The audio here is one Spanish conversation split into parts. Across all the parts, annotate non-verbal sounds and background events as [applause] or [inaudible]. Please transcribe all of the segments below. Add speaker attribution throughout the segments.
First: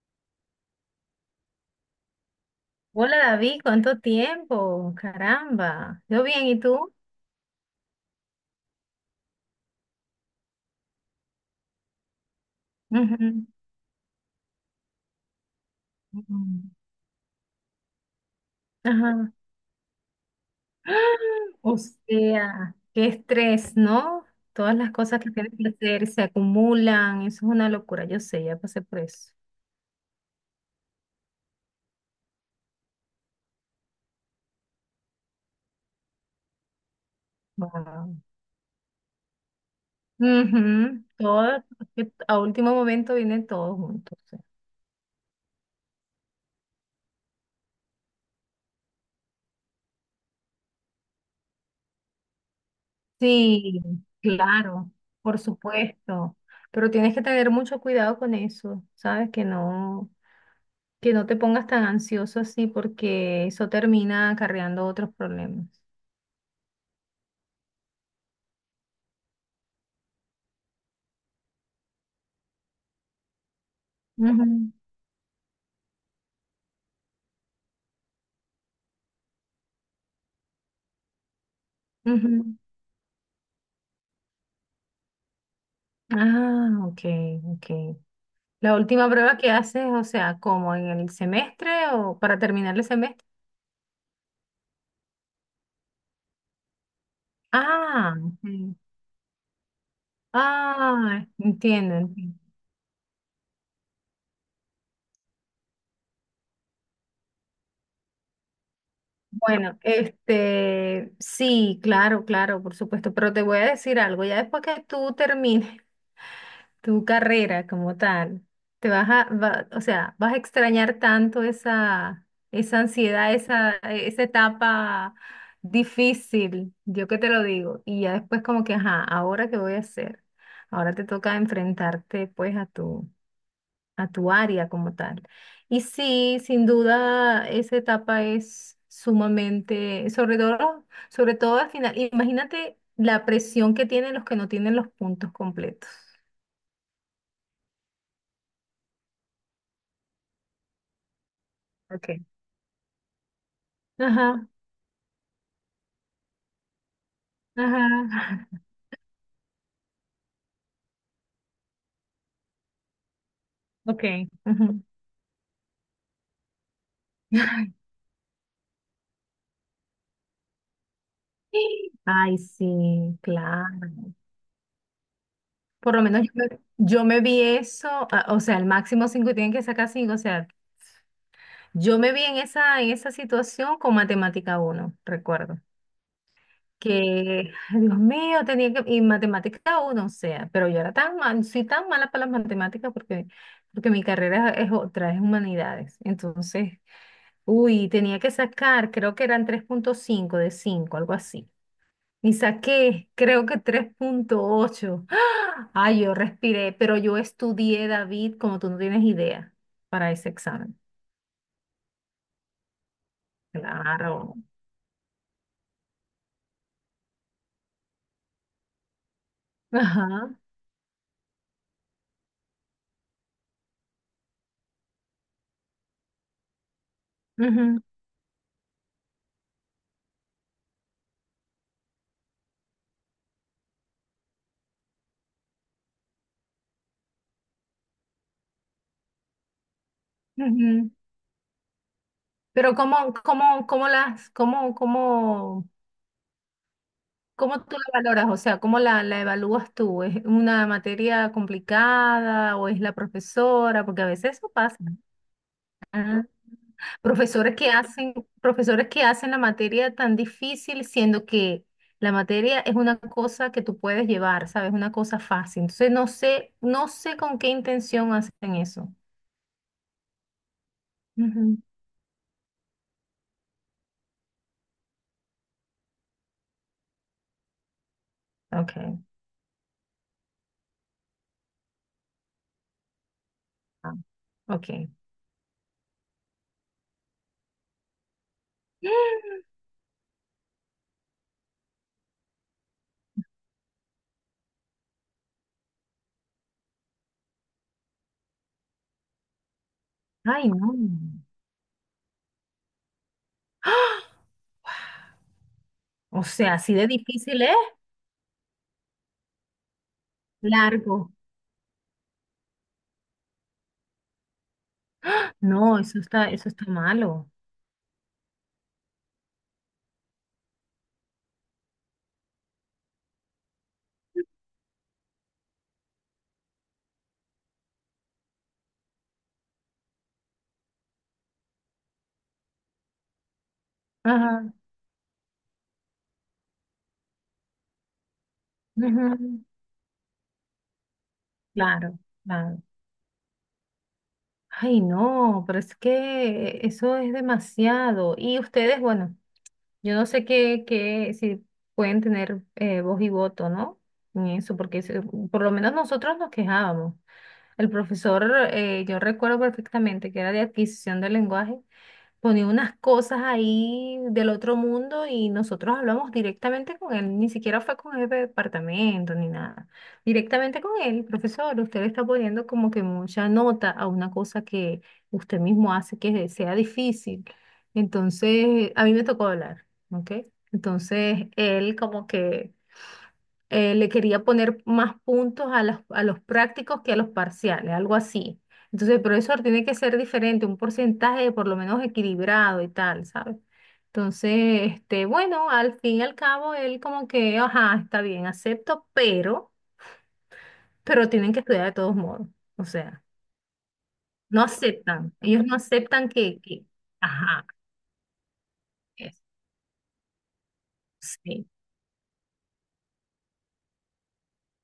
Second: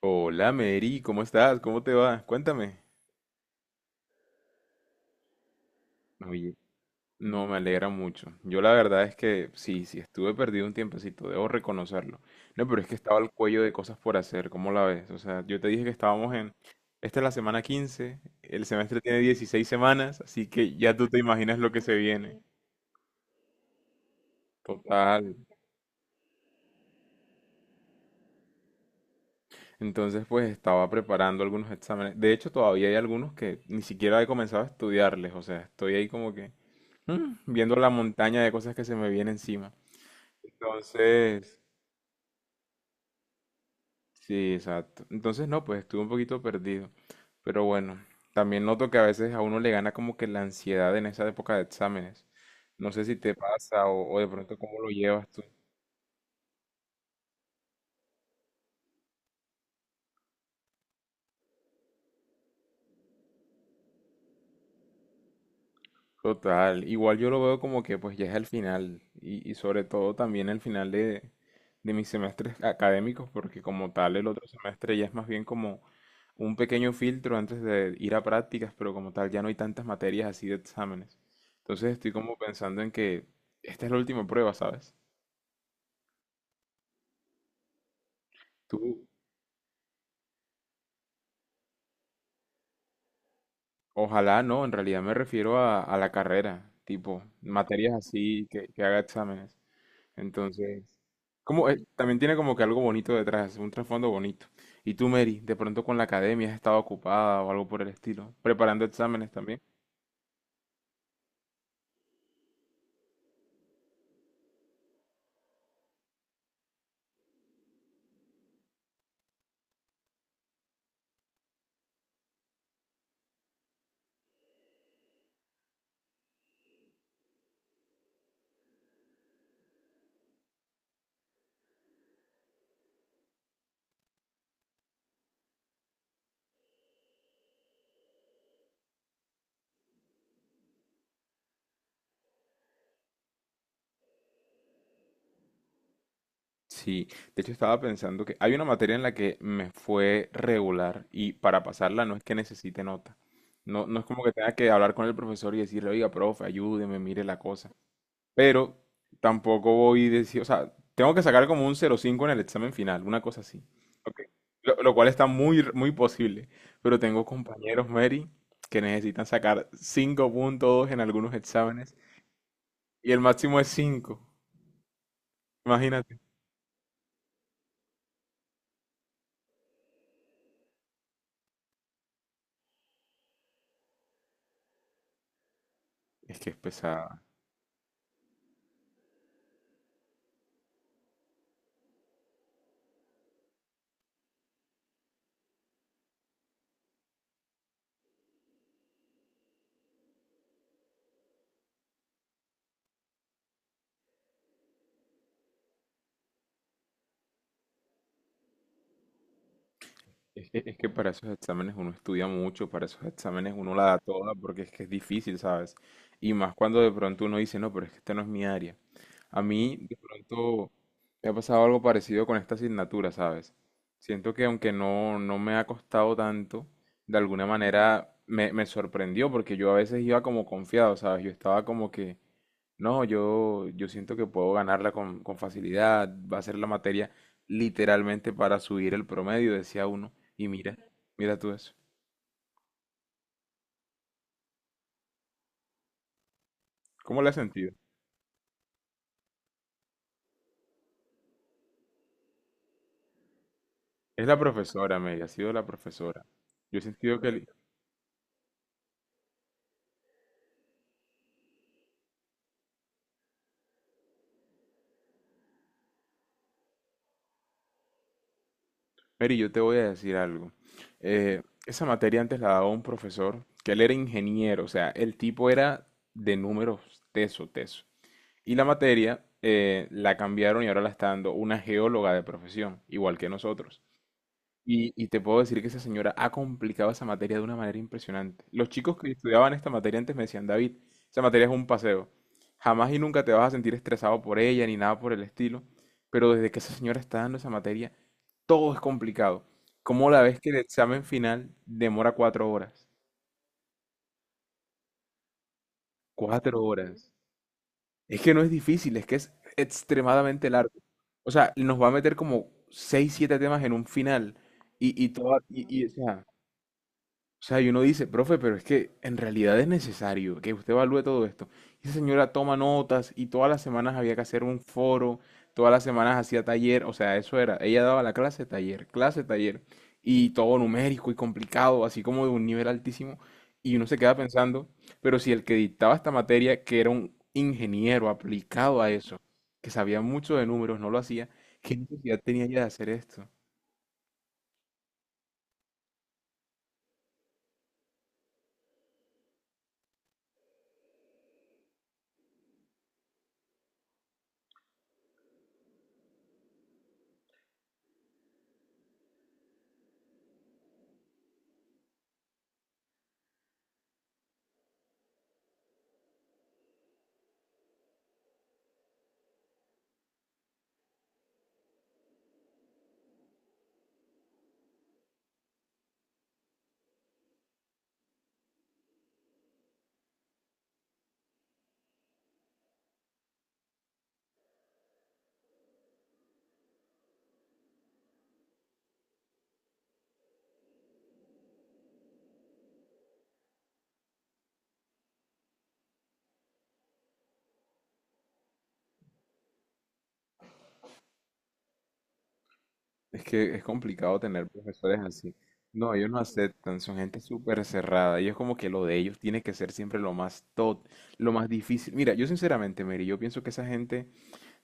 Speaker 1: Hola Mary, ¿cómo estás? ¿Cómo te va? Cuéntame.
Speaker 2: Hola David, ¿cuánto tiempo? Caramba, yo bien,
Speaker 1: Oye,
Speaker 2: ¿y tú?
Speaker 1: no me alegra mucho. Yo la verdad es que sí, sí, estuve perdido un tiempecito, debo reconocerlo. No, pero es que estaba al
Speaker 2: Ujú.
Speaker 1: cuello de cosas por hacer, ¿cómo la ves? O sea, yo te dije que estábamos en.
Speaker 2: Ujú.
Speaker 1: Esta es la semana 15, el semestre tiene
Speaker 2: Ajá.
Speaker 1: 16 semanas, así que ya tú te imaginas lo
Speaker 2: O
Speaker 1: que se viene.
Speaker 2: sea, qué estrés, ¿no? Todas las cosas
Speaker 1: Total.
Speaker 2: que tienes que hacer se acumulan, eso es una locura, yo sé, ya pasé por eso.
Speaker 1: Entonces, pues estaba preparando algunos exámenes. De hecho, todavía hay algunos que ni siquiera he comenzado a estudiarles, o sea, estoy ahí como que. Viendo la
Speaker 2: Wow.
Speaker 1: montaña de cosas que se me viene encima.
Speaker 2: Ujú,
Speaker 1: Entonces,
Speaker 2: todo, que a último momento viene todo junto, o sea.
Speaker 1: sí, exacto. Entonces, no, pues estuve un poquito perdido. Pero bueno, también noto que a veces a uno le gana como que la ansiedad en esa época de exámenes. No sé si te
Speaker 2: Sí,
Speaker 1: pasa o de pronto cómo lo
Speaker 2: claro,
Speaker 1: llevas
Speaker 2: por
Speaker 1: tú.
Speaker 2: supuesto, pero tienes que tener mucho cuidado con eso, ¿sabes? Que no, que no te pongas tan ansioso así porque eso termina acarreando otros problemas.
Speaker 1: Total, igual yo lo veo como que pues ya es el final y sobre todo también el final de mis semestres académicos porque como tal el otro
Speaker 2: Ujú,
Speaker 1: semestre ya es más bien como un pequeño filtro antes de ir a prácticas, pero como tal ya no hay tantas materias así de exámenes. Entonces estoy como
Speaker 2: ujú.
Speaker 1: pensando en que esta es la última prueba, ¿sabes?
Speaker 2: Ah, ok, ok. La
Speaker 1: Tú,
Speaker 2: última prueba que haces, o sea, como en el semestre o para terminar el semestre.
Speaker 1: ojalá no, en realidad me refiero a la carrera, tipo, materias
Speaker 2: Ah,
Speaker 1: así que,
Speaker 2: ok.
Speaker 1: que haga exámenes. Entonces,
Speaker 2: Ah,
Speaker 1: como,
Speaker 2: entiendo,
Speaker 1: también
Speaker 2: entiendo.
Speaker 1: tiene como que algo bonito detrás, un trasfondo bonito. Y tú, Mary, de pronto con la academia has estado ocupada o algo por el estilo, preparando exámenes también.
Speaker 2: Bueno, este, sí, claro, claro, por supuesto, pero te voy a decir algo, ya después que tú termines tu carrera como tal, te vas a, o sea, vas a extrañar tanto esa, esa ansiedad, esa etapa difícil, yo que te lo digo, y ya después como que, ajá, ¿ahora qué voy a hacer? Ahora te toca enfrentarte pues a tu área como tal. Y sí, sin duda, esa etapa es sumamente, sobre todo al final, imagínate la presión que tienen los que no tienen los puntos completos.
Speaker 1: Sí, de hecho estaba pensando que hay una materia en la que me fue regular y para pasarla no es que necesite nota. No, no es como que
Speaker 2: Ajá,
Speaker 1: tenga que hablar con el profesor y decirle, oiga, profe, ayúdeme, mire la cosa.
Speaker 2: ajá. [laughs]
Speaker 1: Pero tampoco voy a decir, o sea, tengo que sacar como un 0,5 en el examen final, una cosa así. Ok.
Speaker 2: Ok.
Speaker 1: Lo,
Speaker 2: Ujú.
Speaker 1: lo cual está muy posible. Pero tengo compañeros, Mary, que necesitan sacar 5,2 en algunos exámenes
Speaker 2: Ay,
Speaker 1: y
Speaker 2: sí,
Speaker 1: el máximo es
Speaker 2: claro.
Speaker 1: cinco.
Speaker 2: Por lo
Speaker 1: Imagínate.
Speaker 2: menos yo me vi eso, ah, o sea, el máximo cinco, tienen que sacar cinco, o sea, yo me vi en esa situación con matemática uno, recuerdo.
Speaker 1: Es que es pesado.
Speaker 2: Que, ay, Dios mío, tenía que, y matemática uno, o sea, pero yo era tan mal, soy tan mala para las matemáticas porque, porque mi carrera es otra, es humanidades. Entonces, uy, tenía que sacar, creo que eran tres punto cinco de cinco, algo así. Y saqué, creo que tres punto ocho. [gasps] ¡Ah! Ay, yo respiré, pero yo estudié, David, como tú no tienes idea, para ese
Speaker 1: Es que, es
Speaker 2: examen.
Speaker 1: que para esos exámenes uno estudia mucho, para esos exámenes uno la da toda
Speaker 2: Claro.
Speaker 1: porque es que es difícil, ¿sabes? Y más cuando de pronto uno dice, no, pero es que este no es mi área. A mí de
Speaker 2: Ajá.
Speaker 1: pronto me ha pasado algo parecido con esta asignatura, ¿sabes? Siento que aunque no me ha costado tanto, de alguna
Speaker 2: Ujú,
Speaker 1: manera me sorprendió porque yo a veces iba como confiado, ¿sabes? Yo estaba como que, no, yo siento que puedo ganarla con facilidad. Va a ser la materia literalmente para subir el promedio, decía uno. Y mira,
Speaker 2: ujú.
Speaker 1: mira tú eso.
Speaker 2: Pero ¿cómo, cómo, cómo las, cómo, cómo,
Speaker 1: ¿Cómo le has
Speaker 2: cómo
Speaker 1: sentido?
Speaker 2: tú la valoras? O sea, ¿cómo la, la evalúas tú? ¿Es una materia complicada o es la profesora? Porque a
Speaker 1: Es
Speaker 2: veces
Speaker 1: la
Speaker 2: eso pasa.
Speaker 1: profesora, Mary, ha sido la
Speaker 2: Ah.
Speaker 1: profesora. Yo he sentido que.
Speaker 2: Profesores que hacen, profesores que hacen la materia tan difícil, siendo que la materia es una cosa que tú puedes llevar, ¿sabes? Una cosa fácil. Entonces no sé, no sé con qué intención hacen eso.
Speaker 1: Mary, yo te voy a decir algo. Eh,
Speaker 2: Ujú.
Speaker 1: esa materia antes la daba un profesor, que él era ingeniero, o sea, el tipo era de números teso, teso. Y la
Speaker 2: Ok.
Speaker 1: materia la cambiaron y ahora la está dando una geóloga de profesión, igual que nosotros.
Speaker 2: Ah, ok.
Speaker 1: Y te puedo decir que esa señora ha complicado esa materia de una manera impresionante. Los chicos que
Speaker 2: [gasps]
Speaker 1: estudiaban esta materia antes me decían, David, esa materia es un paseo. Jamás y nunca te vas a sentir estresado por ella ni nada por el estilo. Pero desde que esa señora está dando esa materia, todo es complicado. ¿Como la vez que
Speaker 2: Ay,
Speaker 1: el
Speaker 2: no.
Speaker 1: examen final demora 4 horas?
Speaker 2: O sea,
Speaker 1: Cuatro
Speaker 2: así de
Speaker 1: horas.
Speaker 2: difícil es.
Speaker 1: Es que no es difícil, es que es extremadamente largo.
Speaker 2: Largo.
Speaker 1: O sea, nos va a meter como seis, siete temas en un final. Y, y, toda- y,
Speaker 2: No,
Speaker 1: y, o sea,
Speaker 2: eso está malo.
Speaker 1: O sea, y uno dice, profe, pero es que en realidad es necesario que usted evalúe todo esto. Y esa señora toma notas y todas las semanas había que hacer un foro, todas las semanas hacía taller, o sea, eso era, ella daba la clase, taller, y todo numérico y complicado, así como de un nivel altísimo. Y uno se queda
Speaker 2: Ajá.
Speaker 1: pensando, pero si el que dictaba esta materia, que era un ingeniero aplicado a eso,
Speaker 2: Ujú.
Speaker 1: que sabía mucho de números, no lo hacía, ¿qué
Speaker 2: Claro,
Speaker 1: necesidad tenía ella
Speaker 2: claro.
Speaker 1: de hacer esto?
Speaker 2: Ay, no, pero es que eso es demasiado. Y ustedes, bueno. Yo no sé qué, qué, si pueden tener voz y voto, ¿no? En eso, porque por lo menos nosotros nos quejábamos. El profesor, yo recuerdo perfectamente que era de adquisición del lenguaje, ponía unas cosas ahí del otro mundo y nosotros hablamos directamente con él, ni siquiera fue con el jefe de departamento ni nada, directamente con él, profesor, usted le está poniendo como que mucha nota a una cosa que usted mismo hace que sea difícil. Entonces, a mí me tocó hablar, ¿ok? Entonces, él como que le quería poner más puntos a los prácticos que a los parciales, algo así. Entonces, el profesor tiene que ser diferente, un porcentaje por lo menos equilibrado y tal, ¿sabes? Entonces, este, bueno, al fin y al cabo, él como que, ajá, está bien, acepto, pero tienen que estudiar de todos modos. O sea,
Speaker 1: Es que es complicado
Speaker 2: no
Speaker 1: tener profesores
Speaker 2: aceptan,
Speaker 1: así.
Speaker 2: ellos no
Speaker 1: No,
Speaker 2: aceptan
Speaker 1: ellos no
Speaker 2: que,
Speaker 1: aceptan, son gente
Speaker 2: ajá,
Speaker 1: súper cerrada. Ellos como que lo de ellos
Speaker 2: eso,
Speaker 1: tiene que ser siempre lo más top, lo
Speaker 2: sí,
Speaker 1: más difícil. Mira, yo sinceramente, Mary, yo pienso que esa gente,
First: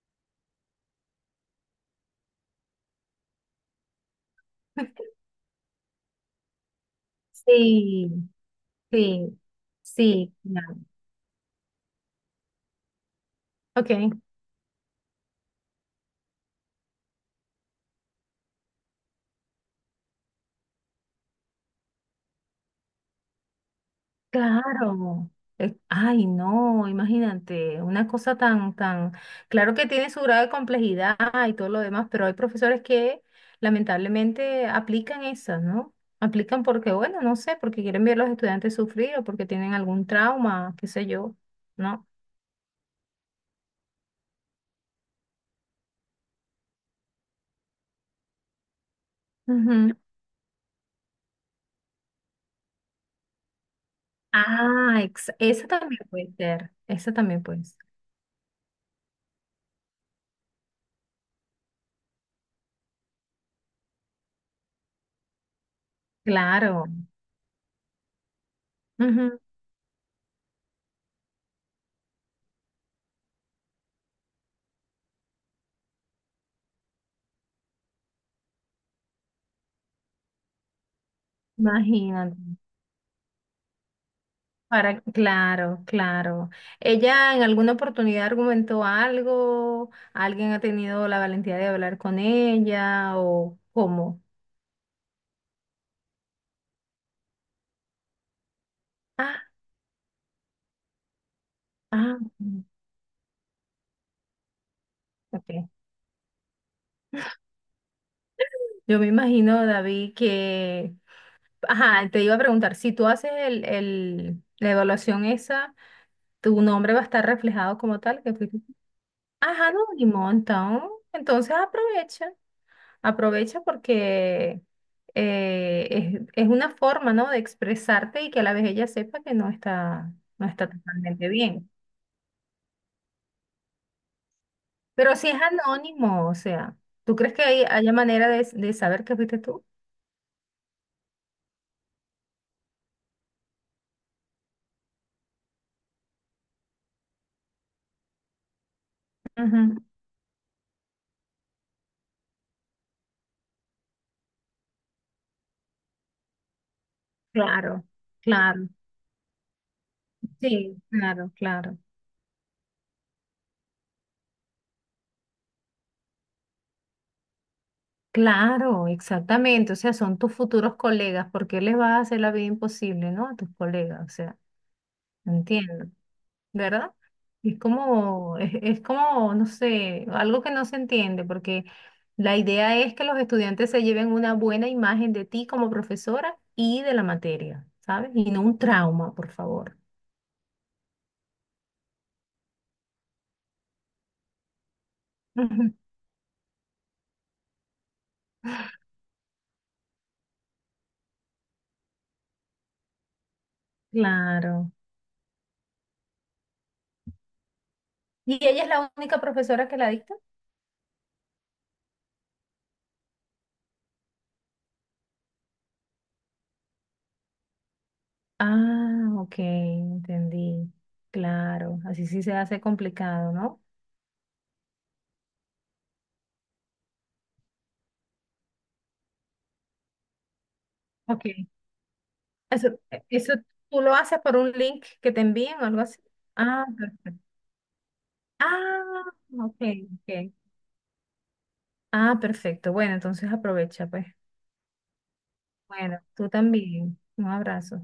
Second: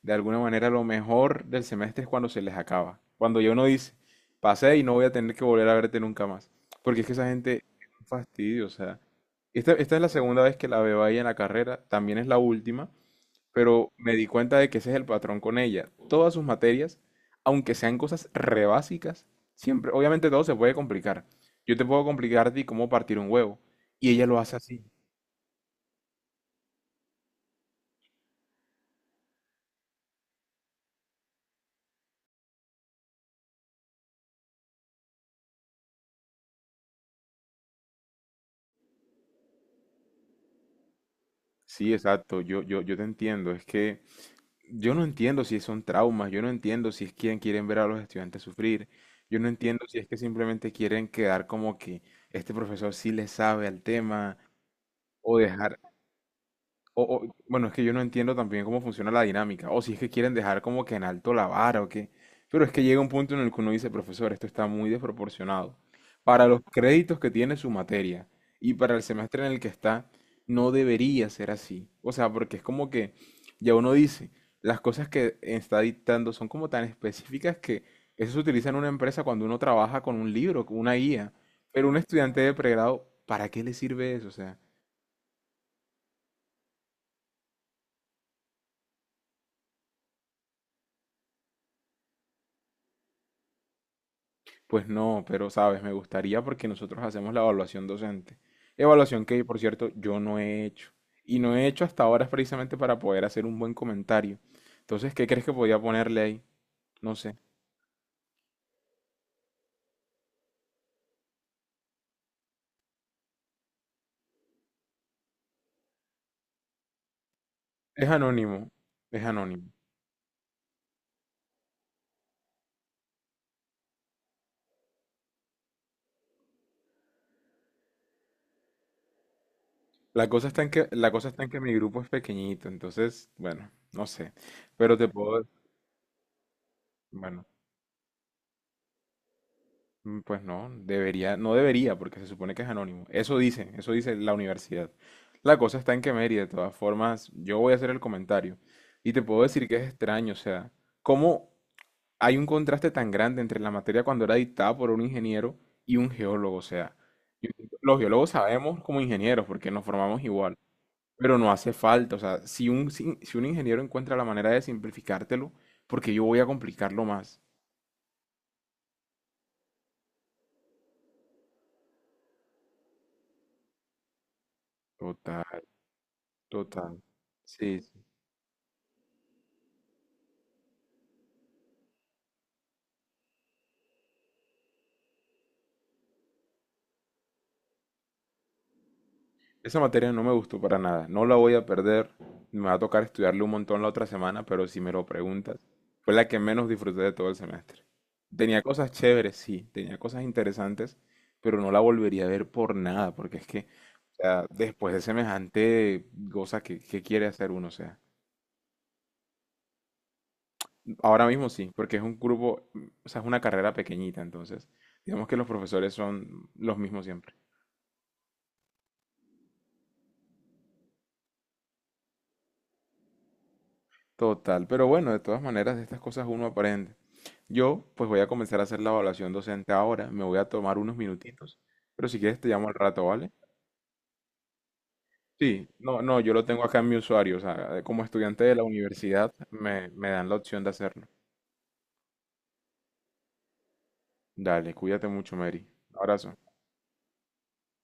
Speaker 1: de alguna manera, lo mejor del semestre es cuando se les acaba. Cuando yo no dice, pasé y no
Speaker 2: [laughs]
Speaker 1: voy a tener que volver a verte nunca más. Porque es que esa gente es un
Speaker 2: sí,
Speaker 1: fastidio, o sea.
Speaker 2: sí,
Speaker 1: Esta es la
Speaker 2: sí,
Speaker 1: segunda vez que
Speaker 2: claro.
Speaker 1: la veo ahí en la carrera, también es la última, pero
Speaker 2: Ok.
Speaker 1: me di cuenta de que ese es el patrón con ella. Todas sus materias, aunque sean cosas re básicas, siempre, obviamente todo se puede complicar. Yo te puedo complicar a ti cómo partir un huevo, y ella lo hace así.
Speaker 2: Claro. Ay, no, imagínate, una cosa tan, tan, claro que tiene su grado de complejidad y todo lo demás, pero hay profesores que lamentablemente aplican esas, ¿no? Aplican porque, bueno, no sé, porque quieren ver a los estudiantes sufrir o porque tienen algún trauma, qué sé yo,
Speaker 1: Sí,
Speaker 2: ¿no?
Speaker 1: exacto, yo te entiendo, es que yo no entiendo si son traumas, yo no entiendo si es quien quieren ver a los estudiantes sufrir, yo no entiendo
Speaker 2: Ujú.
Speaker 1: si es que simplemente quieren quedar como que este profesor sí le sabe al tema,
Speaker 2: Ah,
Speaker 1: o
Speaker 2: esa
Speaker 1: dejar,
Speaker 2: también puede ser, esa también puede
Speaker 1: Bueno, es
Speaker 2: ser.
Speaker 1: que yo no entiendo también cómo funciona la dinámica, o si es que quieren dejar como que en alto la vara o qué. Pero es que llega un punto en el que uno dice, profesor, esto está muy desproporcionado. Para los
Speaker 2: Claro.
Speaker 1: créditos que tiene su materia y para el
Speaker 2: Ujú,
Speaker 1: semestre en el que está, no debería ser así. O sea, porque es como que ya uno dice, las cosas que está dictando son como tan específicas que eso se utiliza en una empresa cuando uno trabaja con un libro, con una guía. Pero un
Speaker 2: imagínate.
Speaker 1: estudiante de pregrado, ¿para qué le sirve eso? O sea,
Speaker 2: Para, claro, claro. ¿Ella en alguna oportunidad argumentó algo? ¿Alguien ha tenido la valentía de hablar con ella? ¿O cómo?
Speaker 1: pues no, pero sabes, me gustaría porque nosotros hacemos la evaluación docente. Evaluación que,
Speaker 2: Ah,
Speaker 1: por cierto, yo no he hecho. Y no he hecho hasta
Speaker 2: ah,
Speaker 1: ahora
Speaker 2: mm,
Speaker 1: precisamente para poder hacer un buen comentario. Entonces, ¿qué crees que
Speaker 2: ok.
Speaker 1: podía ponerle ahí? No sé.
Speaker 2: Yo me imagino, David, que... Ajá, te iba a preguntar, si tú haces el, la evaluación esa, ¿tu nombre va a estar reflejado como
Speaker 1: Es
Speaker 2: tal? Que fuiste-
Speaker 1: anónimo. Es
Speaker 2: Ajá,
Speaker 1: anónimo.
Speaker 2: anónimo, entonces, entonces aprovecha. Aprovecha porque es una forma, ¿no? De expresarte y que a la vez ella sepa que no está,
Speaker 1: La
Speaker 2: no
Speaker 1: cosa está
Speaker 2: está
Speaker 1: en que, la cosa
Speaker 2: totalmente
Speaker 1: está en que
Speaker 2: bien.
Speaker 1: mi grupo es pequeñito, entonces, bueno, no sé. Pero te
Speaker 2: Pero si es
Speaker 1: puedo,
Speaker 2: anónimo, o sea, ¿tú crees que
Speaker 1: bueno.
Speaker 2: hay, haya manera de saber que fuiste tú?
Speaker 1: Pues no, debería, no debería, porque se supone que es anónimo. Eso dice la universidad. La cosa está en que Mary, de todas formas, yo voy a hacer el comentario. Y te puedo decir que
Speaker 2: Ujú.
Speaker 1: es extraño, o sea, cómo hay un contraste tan grande entre la materia cuando era dictada por un ingeniero y un geólogo. O sea, yo-
Speaker 2: Claro,
Speaker 1: los geólogos
Speaker 2: claro,
Speaker 1: sabemos como ingenieros, porque nos formamos igual,
Speaker 2: sí, claro,
Speaker 1: pero no hace
Speaker 2: claro.
Speaker 1: falta. O sea, si un ingeniero encuentra la manera de simplificártelo, porque yo voy a complicarlo más.
Speaker 2: Claro, exactamente. O sea, son tus futuros colegas. ¿Por qué les vas a hacer la vida imposible, ¿no? A tus colegas, o sea,
Speaker 1: Total,
Speaker 2: entiendo. ¿Verdad?
Speaker 1: total. Sí, sí.
Speaker 2: Es como, no sé, algo que no se entiende, porque la idea es que los estudiantes se lleven una buena imagen de ti como profesora y de la materia, ¿sabes? Y no un trauma, por favor.
Speaker 1: Esa materia no me gustó para nada, no la voy a perder, me va a tocar estudiarle un montón la otra semana, pero si me lo preguntas,
Speaker 2: Ujú.
Speaker 1: fue la que menos disfruté de todo el semestre. Tenía cosas chéveres, sí, tenía cosas interesantes, pero no la volvería a ver por nada, porque es que, o sea,
Speaker 2: Claro.
Speaker 1: después de semejante cosa qué que quiere hacer uno, o sea,
Speaker 2: ¿Y ella es la única profesora que la dicta?
Speaker 1: ahora mismo sí, porque es un grupo, o sea, es una carrera pequeñita, entonces, digamos que los profesores son los mismos siempre.
Speaker 2: Ah, ok, entendí. Claro, así sí se hace complicado, ¿no?
Speaker 1: Total, pero bueno, de todas maneras, de estas cosas uno aprende. Yo, pues voy a comenzar a hacer la evaluación docente ahora, me voy a tomar unos
Speaker 2: Ok.
Speaker 1: minutitos, pero si quieres te llamo
Speaker 2: Eso,
Speaker 1: al rato, ¿vale?
Speaker 2: eso tú lo haces por un link que te envíen o
Speaker 1: Sí,
Speaker 2: algo así.
Speaker 1: no, no, yo lo tengo
Speaker 2: Ah,
Speaker 1: acá en mi
Speaker 2: perfecto.
Speaker 1: usuario, o sea, como estudiante de la
Speaker 2: Ah,
Speaker 1: universidad
Speaker 2: ok,
Speaker 1: me dan
Speaker 2: ok.
Speaker 1: la opción de hacerlo.
Speaker 2: Ah, perfecto. Bueno, entonces aprovecha, pues.
Speaker 1: Dale, cuídate mucho, Mary.
Speaker 2: Bueno, tú
Speaker 1: Abrazo.
Speaker 2: también. Un abrazo.